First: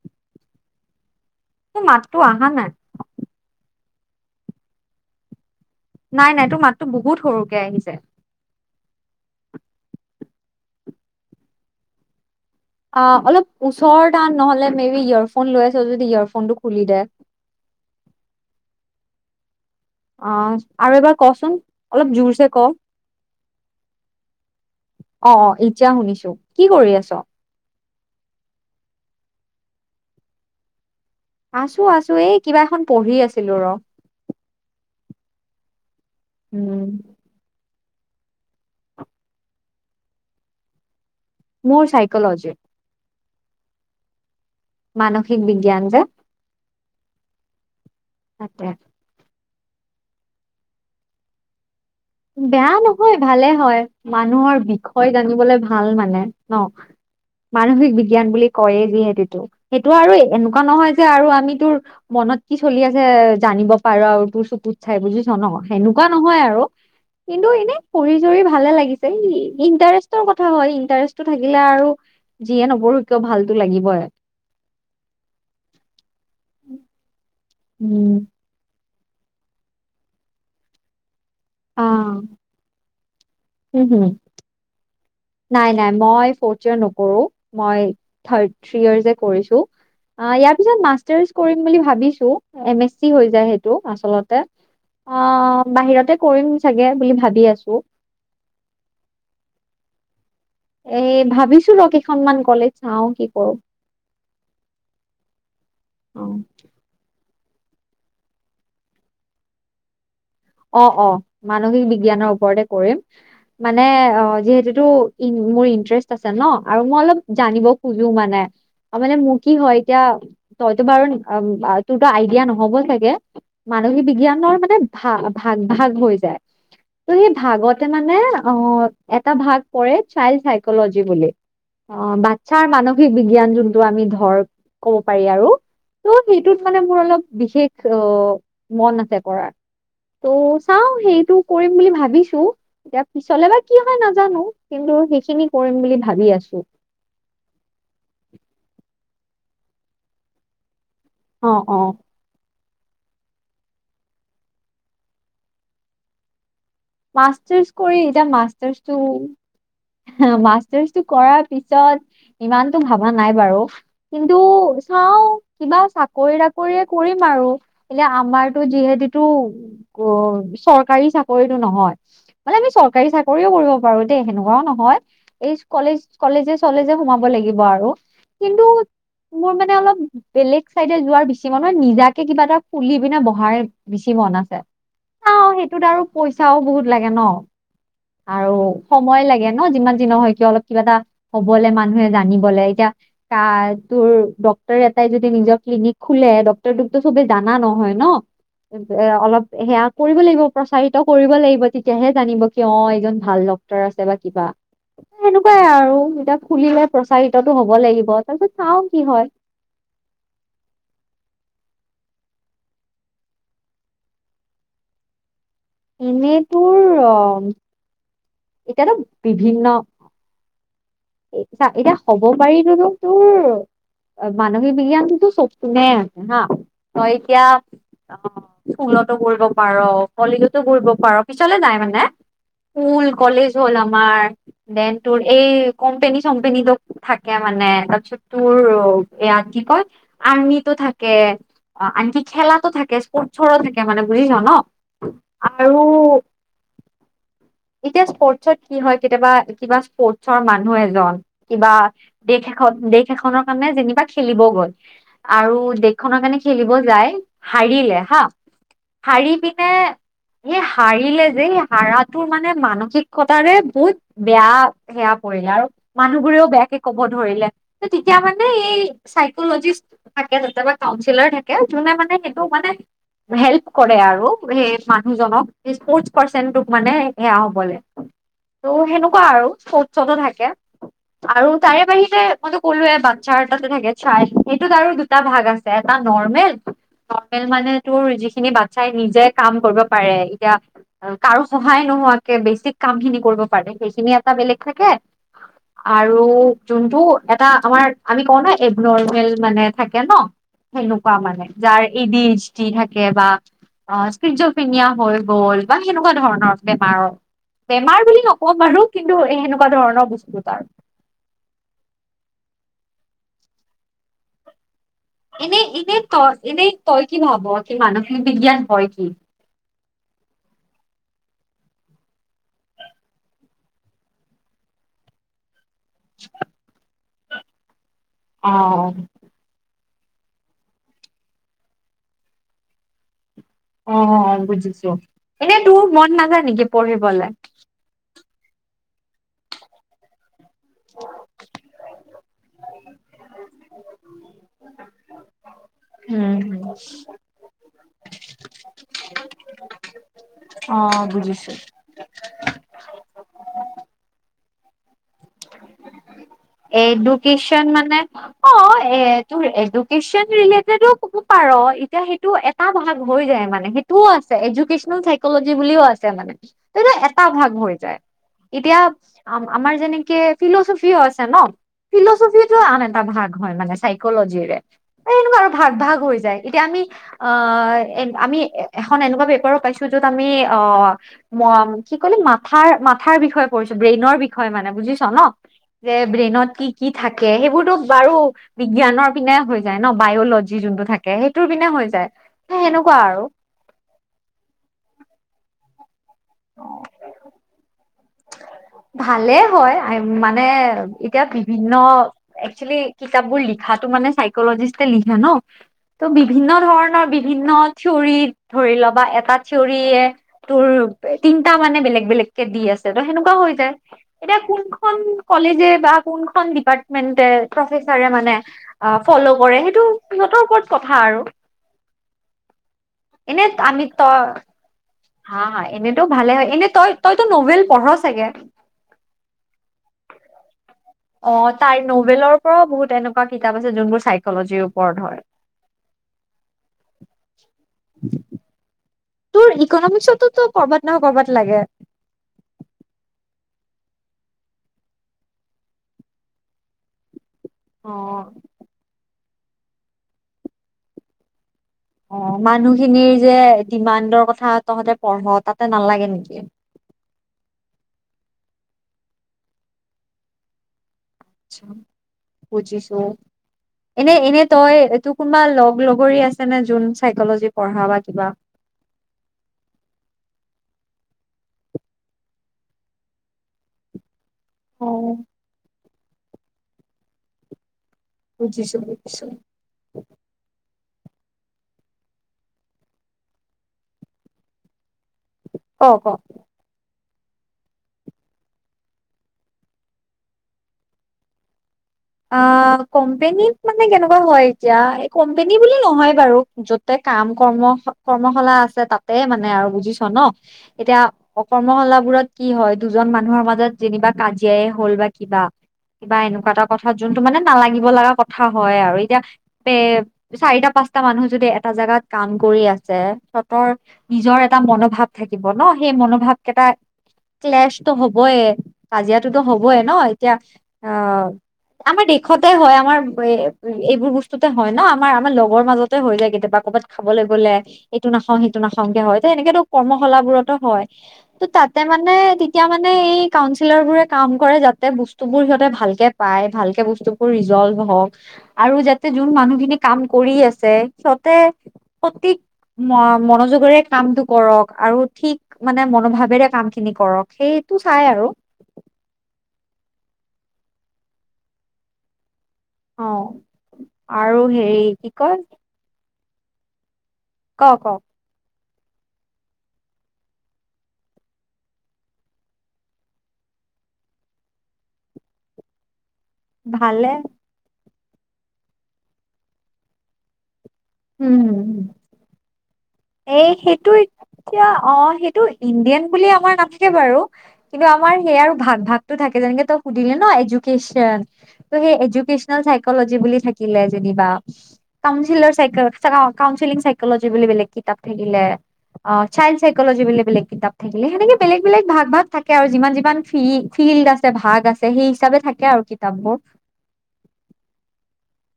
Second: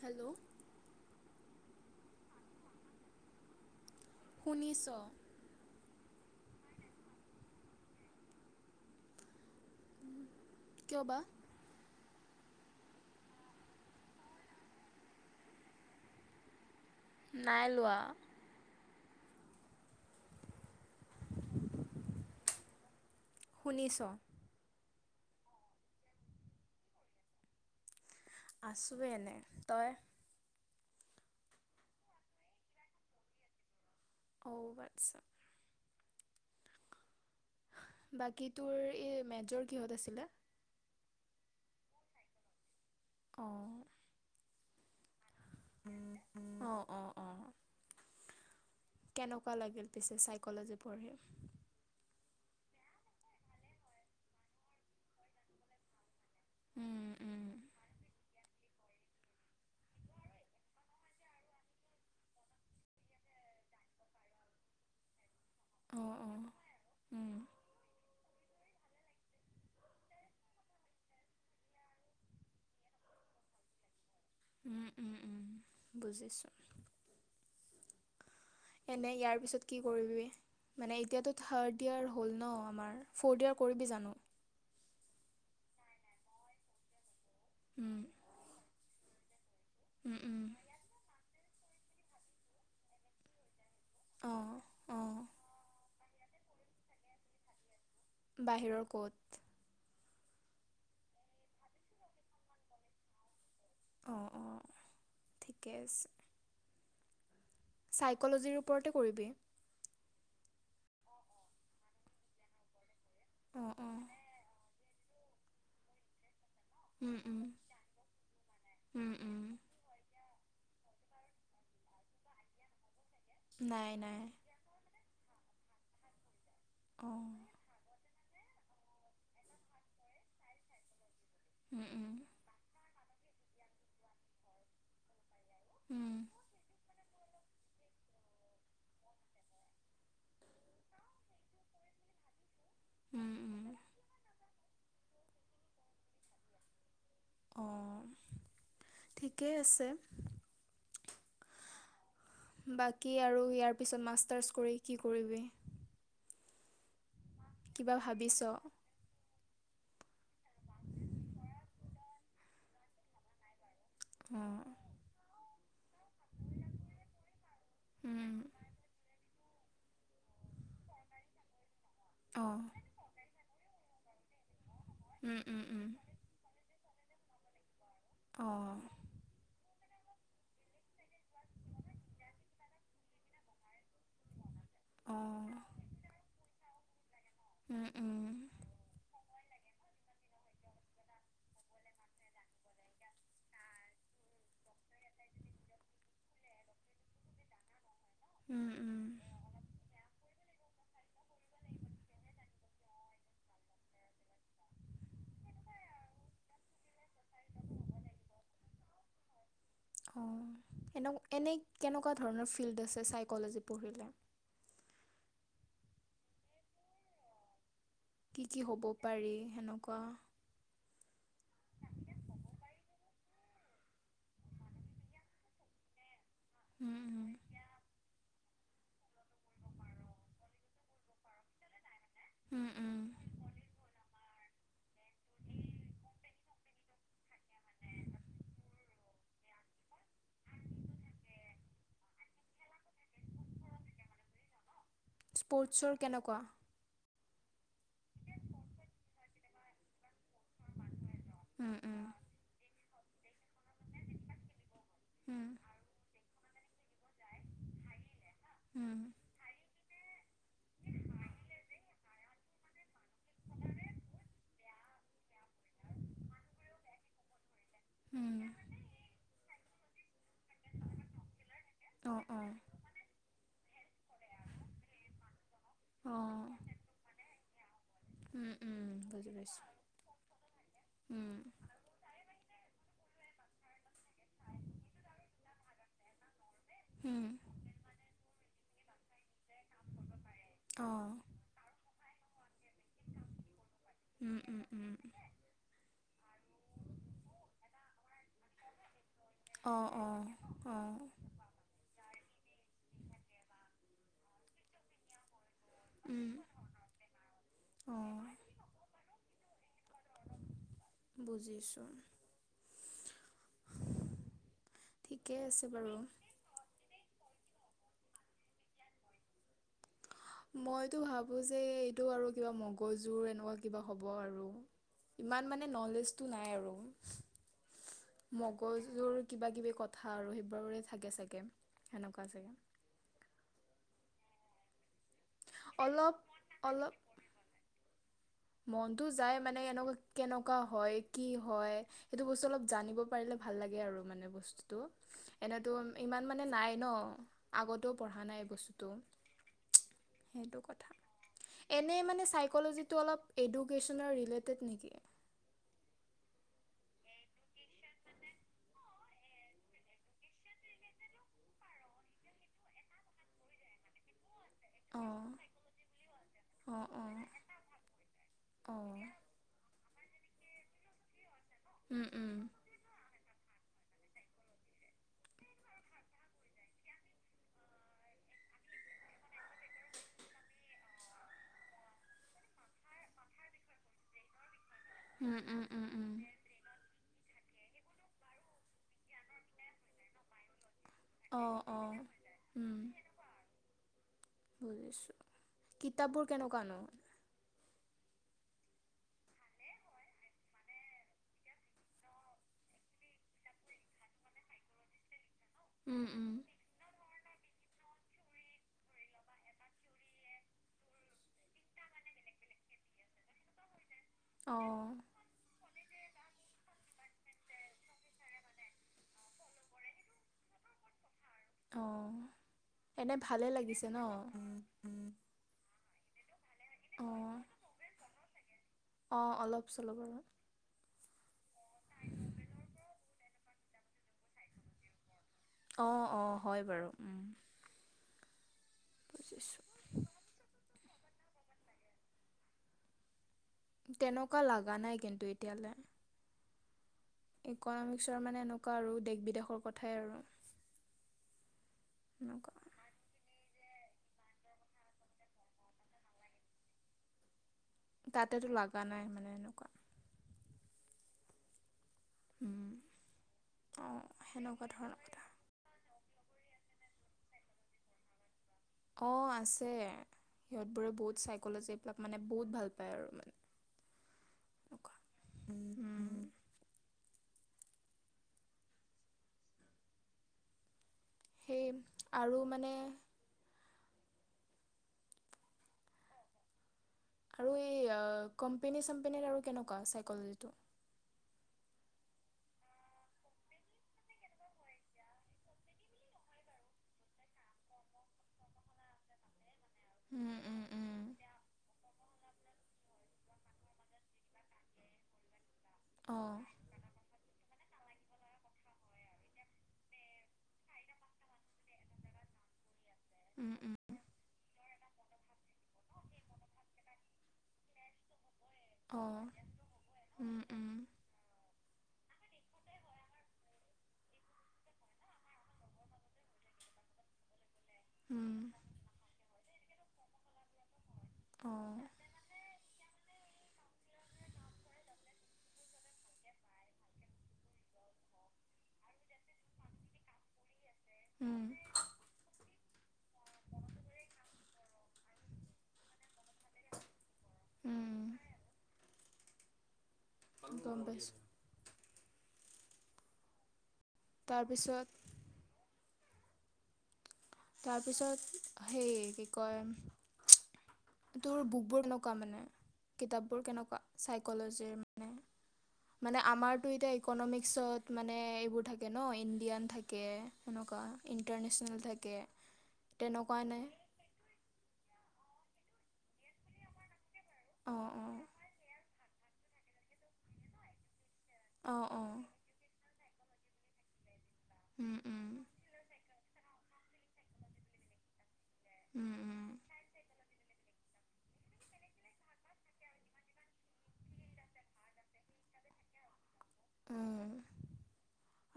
Hello, মাতটো আহা নাই শুনিছো। নাই-নাই তোৰ মাততো বহুত সৰুকে আহিছে। কিয় বা। অ, অলপ ওচৰৰ আন নহলে মে বি ইয়েৰফোন লৈ আছ যদি ইয়েৰফোন টো খুলি দে নাই লোৱা। অহ, আৰু এবাৰ কচোন অলপ জোৰছে ক'। শুনিছ অ-অ, এতিয়া শুনিছো কি কৰি আছ? আছোৱে এনে, তই? আছো - আছো এই কিবা এখন পঢ়ি আছিলো ৰ। অ, বাটচাম। উম, বাকী তোৰ এই মেজৰ কিহত আছিলে? মোৰ চাইকল'জি। অ'। মানসিক বিজ্ঞান যে অ' অ' অ' তাকে। ভাল লাগিল পিছে চাইকল'জি পঢ়ি। বেয়া নহয় ভালে হয়, মানুহৰ বিষয় জানিবলে ভাল মানে। ন, উম উম মানসিক বিজ্ঞান বুলি কয়ে যিহেতুটো সেইটো আৰু এনেকুৱা নহয় যে আৰু আমি তোৰ মনত কি চলি আছে জান জানিব পাৰো আৰু তোৰ চকুত চাই বুজিছ ন' সেনেকুৱা অ' অ' নহয় আৰু উম কিন্তু এনে কৰি ধৰি ভালে লাগিছে ই-ইণ্টাৰেষ্টৰ কথা হয় ইণ্টাৰেষ্টটো থাকিলে আৰু যিয়ে নপঢ়ো কিয় ভালতো লাগিবই এ। উম, উম, উম, বুজিছো। উম। এনে ইয়াৰ পিছত কি কৰিবি, মানে এতিয়াতো অ থাৰ্ড ইয়াৰ হ'ল ন আমাৰ ফৰ্থ ইয়াৰ হম কৰিবি হম জানো? নাই নাই মই ফৰ্থ ইয়েৰ নকৰো, মই উম থাৰ্ড থ্ৰী ইয়াৰ্চে কৰিছো। উম আ, উম ইয়াৰ পিছত মাষ্টাৰ্ছ কৰিম বুলি ভাবিছো, এম এছ ছি হৈ যায় হেই টু আচলতে অ, বাহিৰতে কৰিম চাগে বুলি ভাবি আছো। বাহিৰৰ ক'ত? এ, ভাবিছোঁ ৰ কেইখনমান কলেজ চাওঁ কি কৰো। অ' অ' ঠিকে আছে অ। চাইকল'জিৰ ওপৰতে কৰিবি? অ', অ', মানসিক বিজ্ঞানৰ ওপৰতে কৰিম অঁ মানে অঁ অ, যিহেতু এইটো ইন-মোৰ ইন্টাৰেষ্ট আছে ন। আৰু মই উম অলপ উম জানিব খোজো মানে উম মানে মোৰ উম কি হয় এতিয়া আ, তইতো বাৰু তোৰতো আইডিয়া নহ'ব চাগে নাই মানসিক নাই বিজ্ঞানৰ মানে ভাৱ ভাগ ভাগ হৈ যায়, ত' অঁ সেই ভাগতে মানে এ, অ, এটা ভাগ পৰে চাইল্ড চাইকল'জি বুলি, উম অ, উম বাটচাৰ মানসি মানে হে বিজ্ঞান জোনটো আমি ধৰ ক'ব পাৰি আৰু ত', উম সেইটোত মানে মোৰ অলপ বিশেষ অহ, মন আছে কৰাৰ। ত' চাও সেইটো কৰিম বুলি ভাবিছো, এতিয়া উম পিছলে বা উম কি হয় নাজানো। কিন্তু সেইখিনি কৰিম বুলি ভাবি আছো। অঁ ঠিকেই আছে। অ, অ। বাকী আৰু ইয়াৰ পিছত মাষ্টাৰছ কৰি কি কৰিবি? মাষ্টাৰছ কিবা কৰি এতিয়া ভাবিছ মাষ্টাৰ্ছটো এহে মাষ্টাৰ্ছটো কৰাৰ পিছত ইমানটো ভাবা নাই বাৰু। কিন্তু অঁ চাও কিবা চাত। কৰিৰা কৰিয়ে কৰিম আৰু কেইলে উম আমাৰতো যিহেদিত উ, অ, চৰকাৰী চাকৰিটো নহয়, মানে অঁ আমি চৰকাৰী চাকৰিও কৰিব তু। বাৰু দেই সেনেকুৱাও নহয়, উম এই উম উম কলেজ-কলেজে চলেজে সোমাব লাগিব আৰু। কিন্তু অঁ মোৰ মানে অলপ বেলেগ চাইডে যোৱাৰ বেছি মন মনুহে নিজাকে কিবা এটা খুলি পিনে বহাৰ বেছি মন আছে। অ অঁ সেইটোত আৰু পইচাও বহুত লাগে ন, উম উম! আৰু সময় লাগে ন যিমান যি ন হয় কিয় অলপ কিবা এটা হবলে মানুহে জানিবলে এতিয়া ক তোৰ, ডটৰ এটাই যদি নিজৰ ক্লিনিক খোলে ডক্তৰটোকো চবে জানা নহয় ন, উম উম এ অলপ সেয়া কৰিব লাগিব প্ৰচাৰিত কৰিব লাগিব তেতিয়াহে জানিব কি অ এইজন ভাল ডক্তৰ আছে বা কিবা, সেনেকুৱাই আৰু এতিয়া খুলিলে প্ৰচাৰিতটো হব লাগিব তাৰপিছত চাও কি হয়। অনে এনে কেনেকুৱা ধৰণৰ ফিল্ড আছে চাইকলজী পঢ়িলে, [inaudible] এনেই তোৰ অ কি কি হ'ব এতিয়াতো পাৰি সেনেকুৱা, চা এতিয়া হব পাৰিলো ন তোৰ মানসিক বিজ্ঞানন্তু চবনে আছে হা উম হয় উম এতিয়া অ ফুলতো কৰিবৰিব পাৰ পলতো কৰিবৰিব পাৰ পিছলে নাই মানে, উম উম স্কুল কলেজ হ'ল আমাৰ দেন তোৰ এই কোম্পানী চোম্পেনী ল থাকে মানে তাৰপিছত তোৰ এয়া কি কয় আৰ্মিটো থাকে অ আনকি খেলাাতো থাকে স্পৰ্টছৰ থাকে মানে বুজিল ন আৰু স্পৰ্টছৰ কেনেকুৱা এতিয়া স্পৰ্টচত কি হয় কেতিয়াবা কিবা স্পৰ্টচৰ মানুহ এজন কিবা উম উম দেশ এখন দেশ এখনৰ কাৰণে যেনিবা খেলিব গ'ল। উম আৰু দেশখনৰ কাৰণে খেলিব যায় হাৰিলে হা উম শাৰী পিনে সেই হাৰিলে যে হাৰাটোৰ মানে মানসিকতাৰে বহুত বেয়া সেয়া আৰু মানুহবোৰেও বেয়াকে ক'ব ধৰিলে তেতিয়া উম মানে এই চ থ তাতে কাউিলাৰ থাকে যোনে অ মানে অ সেইটো মানে, হেল্প কৰে আৰু সেই মানুহজনক স্পৰ্টচ পাৰ্চনটোক অ মানে সেয়া হবলৈ, ত' উম সেনেকুৱা আৰু উম শৌসতো থাকে বুজি পাইছোঁ আৰু তাৰে বাহিৰে মইতো ক'লো এ বাচ্ছা এটাতে থাকে চাই সেইটোত আৰু দুটা ভাগ আছে এটা নৰ্মেল, উম উম নৰ্মেল মানে তোৰ যিখিনি বাচ্ছাই নিজে কাম কৰিব পাৰে। এতিয়া অ কাৰো সহায় নোহোৱাকে বেছিক কাম খিনি কৰিব পাৰে সেইখিনি এটা উম বেলেগ। উম উম আৰু যোনটো এটা আমাৰ আমি কওঁ ন ন মানে অ থাকে অ ন অ সেনেকুৱা মানে যাৰ ইডিচি থাকে বা স্কিটছ অফ ইণ্ডিয়া হৈ গ'ল। বা সেনেকুৱা উম ধৰণৰ বেমাৰৰ অ বেমাৰ বুলি নকওঁ বাৰু কিন্তু এ এনেকুৱা ধৰণৰ বস্তু তাৰ, বুজিছোঁ। ঠিকে এনেই আছে বাৰু এনে তই এনেই তই কি ভাব কি মানসিক বিজ্ঞান হয় কি? মইতো ভাবো যে এইটো আৰু কিবা মগজুৰ এনেকুৱা কিবা হ'ব আৰু ইমান মানে নলেজটো নাই আৰু অ মগজুৰ কিবা কিবি কথা। থা ৰহিত বাৰোৰে থাকে চাগে সেনেকুৱা চাগে। অ বুজিছো এনেই তোৰ অলপ মন নাযায় নেকি অলপ পঢ়িবলৈ, মনটো যায় মানে এনেকুৱা কেনেকা, ুৱা হয় কি হয় সেইটো বস্তু অলপ জানিব পাৰিলে ভাল লাগে আৰু মানে বস্তুটো, এনেতো ইমান মানে উম নাই ন আগতেও পঢ়া নাই বস্তুটো। সেইটো অ কথা বুজিছো এনে মানে চাইকজিটো অলপ েড নেকি, এডুকেচন মানে অ এ তোৰ এডুকেচন ৰিলেটেডো কব পাৰ এতিয়া সেইটো এটা ভাগ হৈ যায় মানে সেইটোও আছে। এডকনেল অঁ চাইকজি বুলিও আছে মানে তে অঁ অঁ এটা ভাগ হৈ যায়। এতিয়া অঁ আমাৰ যেনে ফিলচফিও আছে ন উম উম ফিলচফি টো আন এটা ভাগ ুৱ ভ ভ এয়া আম এ এনেকুৱা পেপাৰ পাইছো যত আমি অ কি কলে মা মাথ বিষয়ে বিষয় পৰিছো ব্ৰেইনৰ বিষয়ে মানে বুজিছ ন উম উম উম যে উম ব্ৰেইনত কি কি থাকে সেইবোৰতো বাৰু বিজ্ঞানৰ পিনে হৈ যায় ন বায়লজি যোনটো থাকে ে সেইটোৰ অঁ বিনা হৈ অঁ যায় উম সেনেকুৱা আৰু বুজিছোঁ কিতাপবোৰ কেনেকুৱা। ভালে হয় মানে এতিয়া বিভিন্ন একচুৱেলি কিতাপ বোৰ লিখা কথাটো মানে সাইকলগিষ্টে লিখে ন ত উম ' উম বিভিন্ন ধৰণৰ বি বিভিন্ন থিয়ৰিত ধৰি ল বা এটা থিয়ৰিয়ে তোৰ তিনটা মানে বেলেগ - বেলেগ। দি আছে ত' সেনেকুৱা হৈ যায় এতিয়া অঁ কোনখন কলেজে বা কোনখন ডিপাৰ্টমেণ্ট প্ৰফেছৰে মানে ফল্লো কৰে সেইটো সিহতৰ উপৰত ক থা আৰু। অ, এনে ভালে আমি লাগিছে ন। তই হা এনেতটো ভালে হয় এনে তই তইতো নভেল পঢ় চাগে। অ, অলপ চলপ বাৰু। অ, তাই নভেলৰ পৰাও বহুত এনেকুৱা কিতাপ আছে যোনবোৰ চাইকলজিৰ ওপৰত ধৰ। অ - অ, হয় - হয় বাৰু। তোৰ বুজিছোঁ ইকনমিকসতো ত কৰবাত নহয় কৰবাত লাগে। তেনেকুৱা লগা নাই কিন্তু এতিয়ালৈ। অ ইকনমিকসৰ মানে এনেকুৱা আৰু দেশ বিদেশৰ কথাই আৰু। অ, এনেকুৱা মানুহখিনিৰ যে ডিমাণ্ডৰ কথা তহতে পঢ় তাতে নালাগে নেকি। তাতেতো লগা নাই মানে এনেকুৱা। উম, পুজিছো অঁ এনে এনে সেনেকুৱা ধৰণৰ কথা তটুকুৰ লগ - লগ আছে নে যোন চাইকলজি পঢ়া বা কিবা। অ, আছে। সিহতোৰে বহুত চাইকলজী এইবিলাক মানে বহুত ভাল পায় আৰু মানে। [inaudible] অ', বুজিছো - বুজিছো। সেই আৰু মানে ক - ক। আৰু কম্পনী চ্পন আৰু কেনেকুৱ চ অ, কোম্পনীত মানে কেনেকুৱা হয় এতিয়া এই কোম্পেনী বুলি নহয় বাৰু যতে কাম কৰ্ম - কৰ্মশালা আছে তাতেই মানে আৰু। বুজিছ ন উম, উম, এতিয়া উম। অকৰ্মশালাবোৰত কি হয় দুজন মানুহৰ মাজত যেনিবা কাজিয়াই হল বা কিবা - কিবা অঁ এনেকুৱা এটা তো মানে নালাগিব লগা কথা হয় আৰু এতিয়া এ চাৰিটা পাচটা মানুহ যদি এটা জাগাত কাম কৰি আছে উম, সিহতৰ উম। নিজৰ এটা মন ভাৱ থাকিব ন সেই মনোভাৱ কেইটা ক্লেছ তো হবই। অঁ কাজিয়াাতোতো হবই ন এতিয়া উম উম অ, আমাৰ দেশতে হয় আমাৰ এইবোৰ বস্তুতে হয় ন আমাৰ আমাৰ লগৰ মাজতে হৈ যায়। কেতিয়াবা ক'ৰবাত খাবলৈ গ'লে। এইটো উম নাখাও সেইটো নাখানংগ হয় ত এনেকেতো কৰ্মশালাাবোৰতো হয় ত' অঁ তাতে মানে এতিয়া মানে এই কাউঞ্চিলৰ বোৰে কাম কৰে যাতে বস্তুবোৰ সিহতে ভালকে পাই ভালকে বস্তুবোৰ ৰিজলভ হওক আৰু যাতে যোন মানুহখিনি কাম কৰি আছে। সিহতে উম সতক ম - মনোযোগেৰে কামটো কৰক আৰু ঠিক মানে মনোভাৱেৰে কাম খিনি কৰক। সেইটো উম চাই আৰু। গম পাইছো। অ, আৰু তাৰপিছত হেৰি কি কয়? ক ক তাৰপিছত সেই কি কয়। তোৰ বুকবোৰ কেনেকুৱা মানে। কিতাপবোৰ কেনেকুৱা চাইক'লজিৰ মানে। মানে আমাৰতো এতিয়া ভালে ইকনমিক্সত মানে এইবোৰ থাকে ন ইণ্ডিয়ান থাকে একা [unintelligible] ইণ্টাৰনেশ্যনেল থাকে এ তেনেকুৱা নে সেইটো এতিয়া অ সেইটো ইণ্ডিয়ান বুলি আমাৰ নাথাকে বাৰু কিন্তু অঁ আমাৰ অঁ সেইয়াৰ ভাগ ভাগটো থাকে যেনেকে তই সুধিলি ন এডুকেশ্যন ত' অঁ সেই অঁ এডুকেচনেল চাইকজি বুলি থাকিলে যেনিবা, উম উম কাউচিলৰ চাইক কাউনচিলিং চাইকলজি বুলি বেলেগ কিতাপ থাকিলে, উম অঁ উম চাইল্ড চাইকলজি বুলি বেলেগ কিতাপ থাকিলে সেনেকে বেলেগ বেলেগ ভাগ ভাগ থাকে আৰু যিমান যিমান ফি ফিল্ড আছে ভাগ আছে সেই হিচাপে থাকে। থাকে আৰু কিতাপবোৰ। উম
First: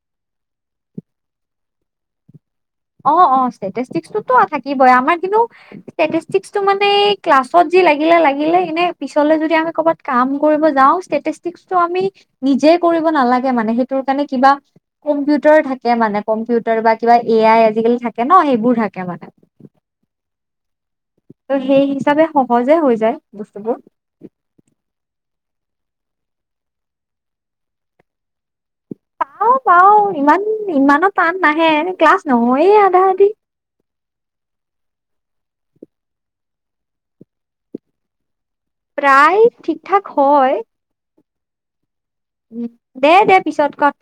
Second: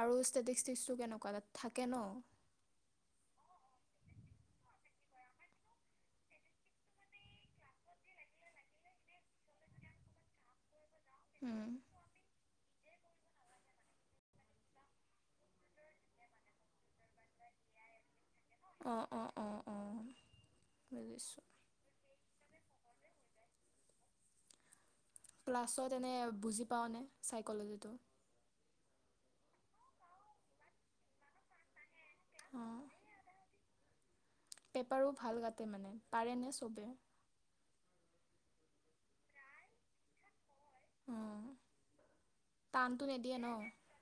আৰু ষ্টেটিষ্টিক্টো কেনেকুৱা তাত থাকে ন? অ অ ষ্টেটিষ্টিক্টো থাকিবই আমাৰ কিন্তু ষ্টেটিষ্টিক্টো মানে ক্লাছত লাগিলে লাগিলে এনে পিছলে যদি আমি কৰ'বাত কাম কৰিব যাওঁ উম ষ্টেটিষ্টিক্টো আমি নিজে কৰিব নালাগে মানে সেইটো কাৰণে কিবা কম্পিউটাৰ থাকে মানে কম্পিউটাৰ বা কিবা এ আই আজিকালি থাকে ন সেইবোৰ থাকে অঁ মানে। অঁ অঁ অঁ বুজিছোঁ ত' সেই হিচাপে সহজে হৈ যায়, বস্তুবোৰ। ক্লাছত এনে বুজি পাওঁনে চাইকলজিটো? পাওঁ পাওঁ ইমান ইমানো টান নাহে ক্লাছ নহয়েই অঁ আধা-আধি পেপাৰো ভাল কাটে মানে, পাৰে নে চবে? প্ৰায় ঠিকঠাক হয়। অঁ উ টানটো দে দে নিদিয়ে ন পিছত কম।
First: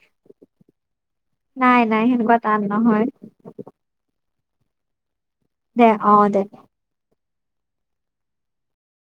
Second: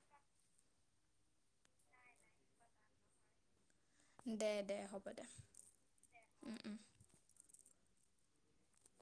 নাই নাই সেনেকুৱা টান নহয়। দে দে হ'ব। দে দে অ দে